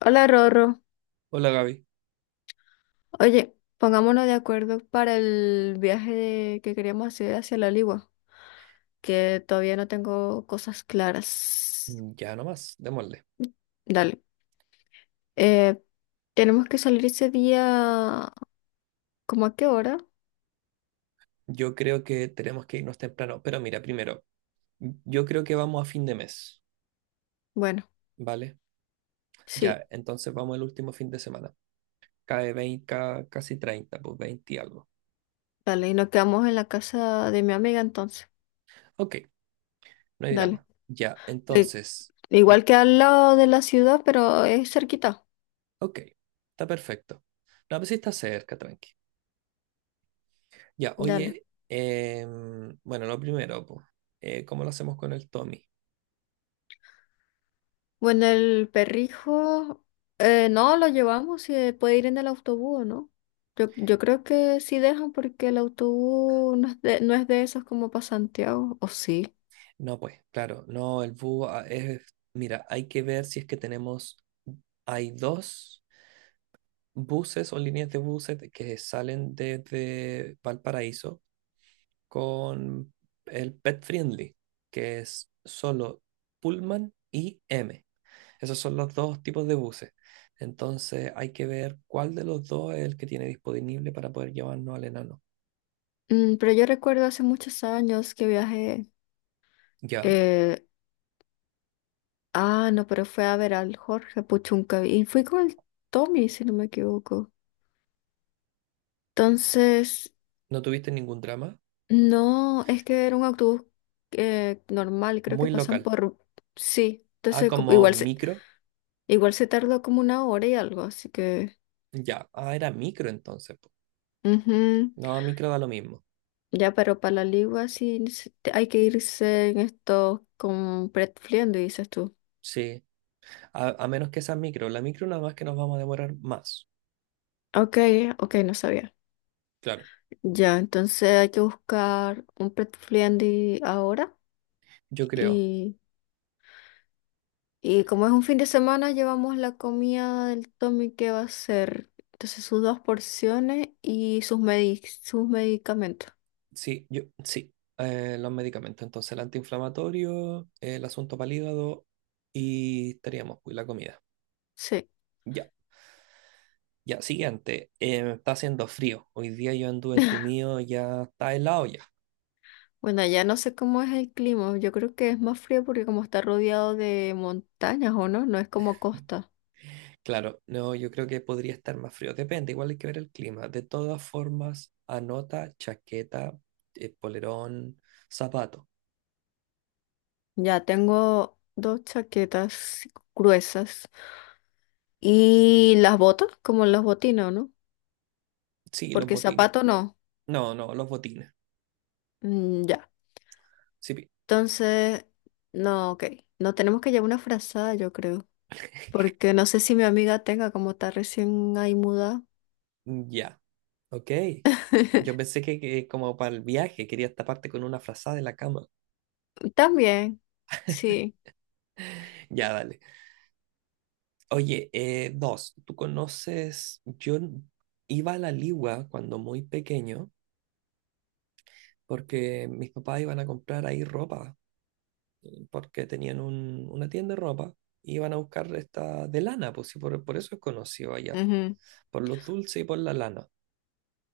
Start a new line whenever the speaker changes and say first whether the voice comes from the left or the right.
left: Hola Rorro.
right: Hola Gaby.
left: Oye, pongámonos de acuerdo para el viaje que queríamos hacer hacia la Ligua, que todavía no tengo cosas claras.
right: Mm, ya nomás, démosle.
left: Dale. Eh, tenemos que salir ese día, ¿cómo a qué hora?
right: Yo creo que tenemos que irnos temprano, pero mira, primero, yo creo que vamos a fin de mes,
left: Bueno,
right: ¿vale?
left: sí,
right: Ya, entonces vamos al último fin de semana. Cae 20, casi 30, pues 20 y algo.
left: dale. Y nos quedamos en la casa de mi amiga entonces.
right: Ok, no hay
left: Dale.
right: drama. Ya,
left: Eh,
right: entonces, mm,
left: igual que al lado de la ciudad, pero es cerquita.
right: ok, está perfecto. No, pues sí está cerca, tranqui. Ya,
left: Dale.
right: oye, bueno, lo primero, pues, ¿cómo lo hacemos con el Tommy?
left: Bueno, el perrijo, no, lo llevamos, si puede ir en el autobús, ¿no? Yo creo que sí dejan porque el autobús no es no es de esos como para Santiago, o sí.
right: No, pues, claro, no, el bus es, mira, hay que ver si es que tenemos, hay dos buses o líneas de buses que salen desde Valparaíso con el Pet Friendly, que es solo Pullman y M. Esos son los dos tipos de buses. Entonces hay que ver cuál de los dos es el que tiene disponible para poder llevarnos al enano.
left: Mm, pero yo recuerdo hace muchos años que viajé,
right: Ya,
left: eh, no, pero fue a ver al Jorge Puchunca y fui con el Tommy, si no me equivoco. Entonces,
right: no tuviste ningún drama,
left: no, es que era un autobús normal, creo que
right: muy
left: pasan
right: local.
left: por, sí,
right: Ah,
left: entonces
right: como
left: igual
right: micro.
left: igual se tardó como una hora y algo, así que…
right: Ya, era micro entonces, po.
left: ujú.
right: No, micro da lo mismo.
left: Ya, pero para la ligua sí hay que irse en esto con pretfliendo, dices tú.
right: Sí, a menos que sea micro. La micro nada más que nos vamos a demorar más.
left: Ok, ok, no sabía.
right: Claro,
left: Ya, entonces hay que buscar un pretfliendi ahora
right: yo creo.
left: y, y como es un fin de semana llevamos la comida del Tommy que va a ser. Entonces sus dos porciones y sus sus medicamentos.
right: Sí, yo, sí. Los medicamentos. Entonces, el antiinflamatorio, el asunto para el hígado y estaríamos, pues, la comida.
left: Sí.
right: Ya, ya, siguiente. Está haciendo frío. Hoy día yo anduve entumido, ya está helado ya.
left: Bueno, allá no sé cómo es el clima. Yo creo que es más frío porque como está rodeado de montañas, ¿o no? No es como costa.
right: Claro, no, yo creo que podría estar más frío. Depende, igual hay que ver el clima. De todas formas, anota chaqueta, polerón, zapato.
left: Ya tengo dos chaquetas gruesas y las botas, como los botines, ¿no?
right: Sí, los
left: Porque
right: botines.
left: zapato no.
right: No, no, los botines.
left: Mm, ya.
right: Sí,
left: Entonces, no, ok. No tenemos que llevar una frazada, yo creo. Porque no sé si mi amiga tenga, como está recién ahí mudada.
right: mm, ya, ok. Yo pensé que como para el viaje querías taparte con una frazada de la cama.
left: También, sí.
right: Ya, dale. Oye, dos, tú conoces, iba a la Ligua cuando muy pequeño porque mis papás iban a comprar ahí ropa porque tenían una tienda de ropa y iban a buscar esta de lana, pues sí, por eso es conocido allá,
left: Ujú,
right: por los dulces y por la lana.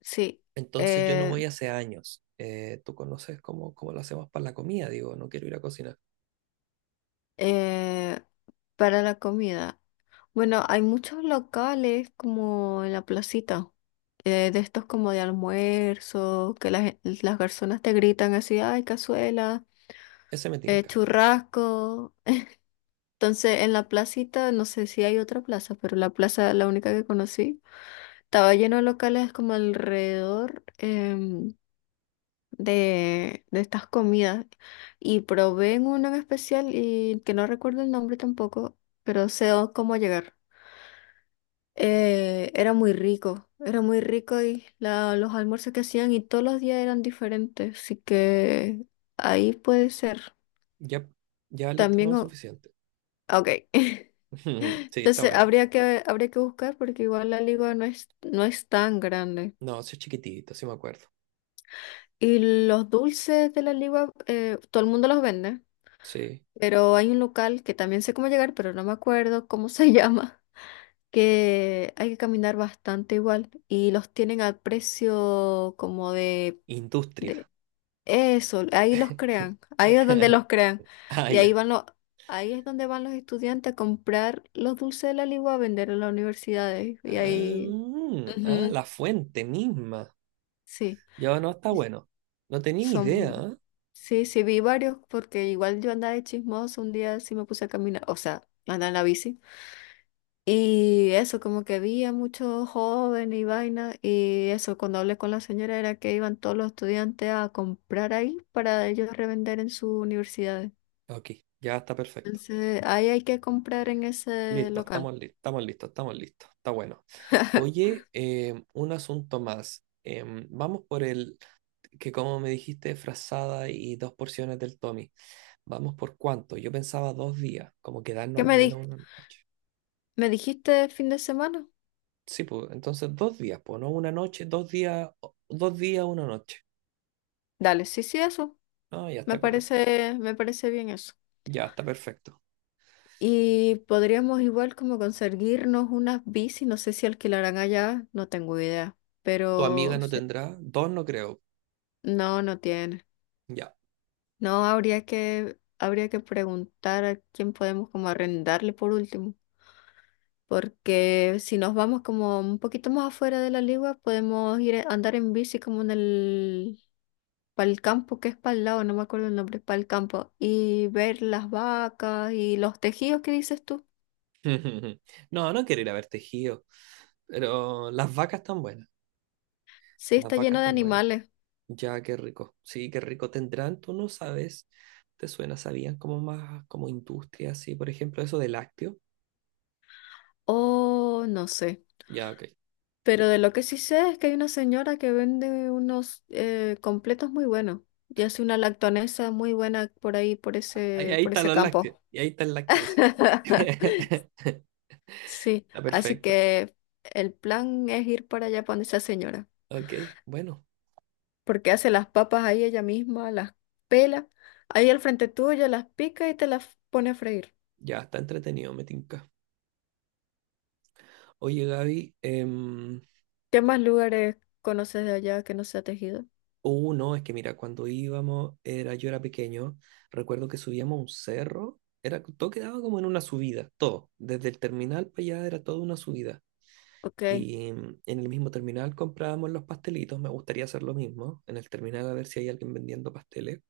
left: sí.
right: Entonces yo no
left: Eh,
right: voy hace años. Tú conoces cómo lo hacemos para la comida, digo, no quiero ir a cocinar.
left: Eh, para la comida. Bueno, hay muchos locales como en la placita, de estos como de almuerzo, que las personas te gritan así, ay, cazuela,
right: Ese me tinca.
left: churrasco. Entonces, en la placita, no sé si hay otra plaza, pero la plaza, la única que conocí, estaba lleno de locales como alrededor, de estas comidas. Y probé en uno en especial y que no recuerdo el nombre tampoco, pero sé cómo llegar. Era muy rico y los almuerzos que hacían y todos los días eran diferentes, así que ahí puede ser.
right: Ya, ya listo,
left: También,
right: no, suficiente.
left: ok.
right: Sí, está
left: Entonces
right: bueno.
left: habría que buscar porque igual la ligua no es tan grande.
right: No, sí es chiquitito, sí me acuerdo.
left: Y los dulces de la ligua, todo el mundo los vende,
right: Sí.
left: pero hay un local que también sé cómo llegar, pero no me acuerdo cómo se llama, que hay que caminar bastante igual y los tienen a precio como de…
right: Industria.
left: De eso, ahí los crean, ahí es donde los crean.
right: Ah,
left: Y
right: ya.
left: ahí es donde van los estudiantes a comprar los dulces de la Ligua a vender en las universidades. Y ahí,
right: Ah, ah,
left: ujú,
right: la fuente misma.
left: sí,
right: Ya no está
left: y
right: bueno. No tenía
left: son,
right: idea.
left: sí, sí, vi varios, porque igual yo andaba de chismoso un día, sí me puse a caminar, o sea, andaba en la bici. Y eso, como que vi a muchos jóvenes y vainas, y eso, cuando hablé con la señora era que iban todos los estudiantes a comprar ahí para ellos revender en sus universidades.
right: ¿Eh? Ok, ya está perfecto.
left: Entonces, ahí hay que comprar en ese
right: Listo, estamos
left: local.
right: listos, estamos listos, estamos listos. Está bueno. Oye, un asunto más. Vamos por el, que como me dijiste, frazada y dos porciones del Tommy. ¿Vamos por cuánto? Yo pensaba 2 días, como quedarnos
left: ¿Qué
right: al menos una noche.
left: me dijiste fin de semana?
right: Sí, pues, entonces 2 días, pues, no una noche, 2 días, 2 días, una noche.
left: Dale, sí, sí, eso.
right: No, ya está correcto.
left: Me parece bien eso.
right: Ya está perfecto.
left: Y podríamos igual como conseguirnos unas bici, no sé si alquilarán allá, no tengo idea,
right: ¿Tu amiga
left: pero
right: no tendrá? Dos no creo.
left: no, no tiene.
right: Ya.
left: No, habría que preguntar a quién podemos como arrendarle por último, porque si nos vamos como un poquito más afuera de la ligua, podemos ir a andar en bici como en el para el campo, que es para el lado, no me acuerdo el nombre, para el campo, y ver las vacas y los tejidos que dices tú.
right: No, no quiero ir a ver tejido, pero las vacas están buenas.
left: Sí,
right: Las
left: está
right: vacas
left: lleno de
right: están buenas.
left: animales.
right: Ya, qué rico. Sí, qué rico tendrán, tú no sabes, te suena, sabían como más como industria, sí, por ejemplo, eso de lácteo.
left: Oh, no sé.
right: Ya, ok.
left: Pero de lo que sí sé es que hay una señora que vende unos completos muy buenos y hace una lactonesa muy buena por ahí,
right: Ahí, ahí
left: por
right: están
left: ese
right: los lácteos,
left: campo.
right: y ahí está el lácteo, decís tú.
left: Sí,
right: Está
left: así
right: perfecto.
left: que el plan es ir para allá para donde esa señora.
right: Ok, bueno,
left: Porque hace las papas ahí ella misma, las pela, ahí al frente tuyo, las pica y te las pone a freír.
right: ya está entretenido, me tinca. Oye, Gaby,
left: ¿Qué más lugares conoces de allá que no sea tejido?
right: no, es que mira, cuando íbamos, era, yo era pequeño, recuerdo que subíamos a un cerro, era, todo quedaba como en una subida, todo, desde el terminal para allá era toda una subida.
left: Ok,
right: Y en el mismo terminal comprábamos los pastelitos. Me gustaría hacer lo mismo. En el terminal a ver si hay alguien vendiendo pasteles.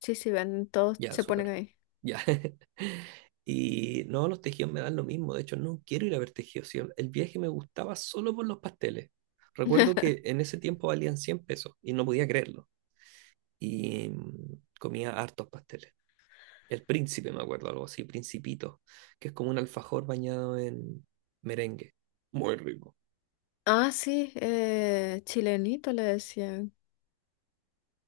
left: sí, sí, ven, todos
right: Ya,
left: se ponen
right: súper.
left: ahí.
right: Ya. Y no, los tejidos me dan lo mismo. De hecho, no quiero ir a ver tejidos. Sí, el viaje me gustaba solo por los pasteles. Recuerdo que en ese tiempo valían 100 pesos y no podía creerlo. Y comía hartos pasteles. El príncipe, me acuerdo, algo así, principito, que es como un alfajor bañado en merengue. Muy rico.
left: Ah, sí, chilenito le decían.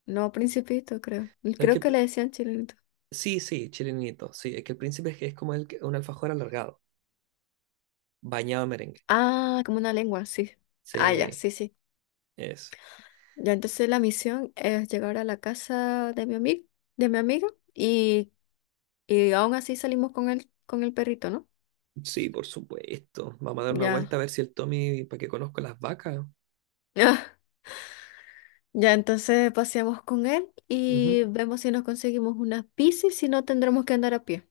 left: No, principito, creo.
right: Es
left: Creo
right: que
left: que le decían chilenito.
right: Sí, sí, chilenito. Sí, es que el príncipe es, que es como un alfajor alargado, bañado en merengue.
left: Ah, como una lengua, sí. Ah, ya,
right: Sí,
left: sí, sí.
right: es.
left: Ya entonces la misión es llegar a la casa de mi amigo, de mi amiga, y, y aún así salimos con el perrito, ¿no?
right: Sí, por supuesto. Vamos a dar una vuelta
left: Ya.
right: a ver si el Tommy, para que conozco las vacas.
left: Ah, ya, entonces paseamos con él
right: Ujú.
left: y vemos si nos conseguimos una bici, si no tendremos que andar a pie.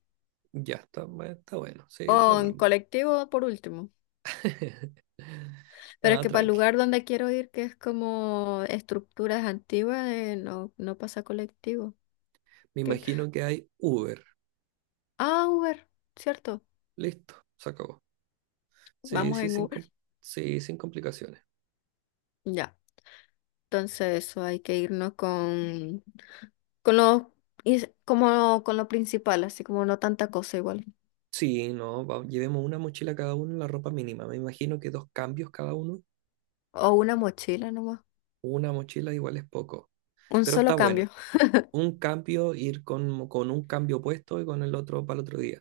right: Ya está, está bueno. Sí,
left: O
right: está lo
left: en
right: mismo.
left: colectivo por último. Pero es
right: Nada,
left: que para el
right: tranqui.
left: lugar donde quiero ir, que es como estructuras antiguas, no, no pasa colectivo.
right: Me
left: Qué?
right: imagino que hay Uber.
left: Ah, Uber, ¿cierto?
right: Listo, se acabó. Sí,
left: Vamos
right: sí,
left: en
right: sin,
left: Uber.
right: sí, sin complicaciones.
left: Ya, entonces eso hay que irnos con lo, como, con lo principal, así como no tanta cosa igual.
right: Sí, no, llevemos una mochila cada uno y la ropa mínima. Me imagino que dos cambios cada uno.
left: O una mochila nomás.
right: Una mochila igual es poco,
left: Un
right: pero
left: solo
right: está bueno.
left: cambio.
right: Un cambio, ir con un cambio puesto y con el otro para el otro día.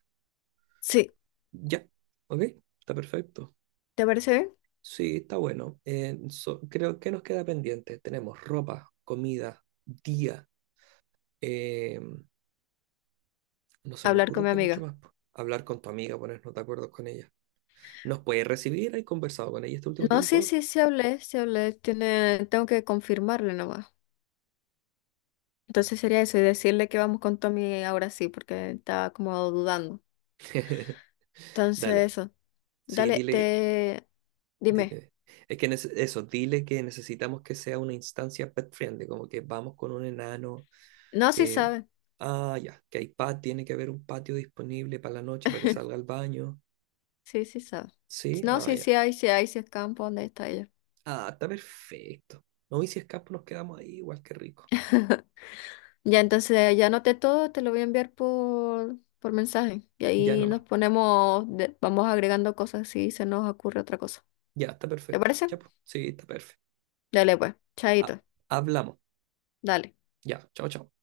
left: Sí,
right: Ya, ok, está perfecto.
left: ¿te parece bien?
right: Sí, está bueno. Creo que nos queda pendiente. Tenemos ropa, comida, día. eh, no se me
left: Hablar con
right: ocurre
left: mi
right: que mucho
left: amiga.
right: más, po. Hablar con tu amiga, ponernos de acuerdo con ella. ¿Nos puede recibir? ¿Has conversado con ella este último
left: No, sí,
right: tiempo?
left: sí, sí hablé, tiene, tengo que confirmarle nomás. Entonces sería eso y decirle que vamos con Tommy ahora sí, porque estaba como dudando. Entonces
right: Dale.
left: eso,
right: Sí,
left: dale,
right: dile,
left: te, dime.
right: dile. Es que eso, dile que necesitamos que sea una instancia pet friendly, como que vamos con un enano,
left: No, sí
right: que,
left: sabe,
right: ya, que hay patio, tiene que haber un patio disponible para la noche para que salga al baño.
left: sí, sí sabe.
right: Sí,
left: No, sí,
right: ya.
left: sí hay, sí hay, sí es campo, ¿dónde está ella?
right: Ah, está perfecto. No, y si escapo nos quedamos ahí, igual que rico.
left: Ya, entonces ya anoté todo, te lo voy a enviar por mensaje y
right: Ya
left: ahí
right: nomás.
left: nos ponemos, vamos agregando cosas si se nos ocurre otra cosa.
right: Ya, está
left: ¿Te
right: perfecto.
left: parece?
right: Ya, pues. Sí, está perfecto.
left: Dale pues,
right: Ah,
left: chaito,
right: hablamos.
left: dale.
right: Ya, chao, chao.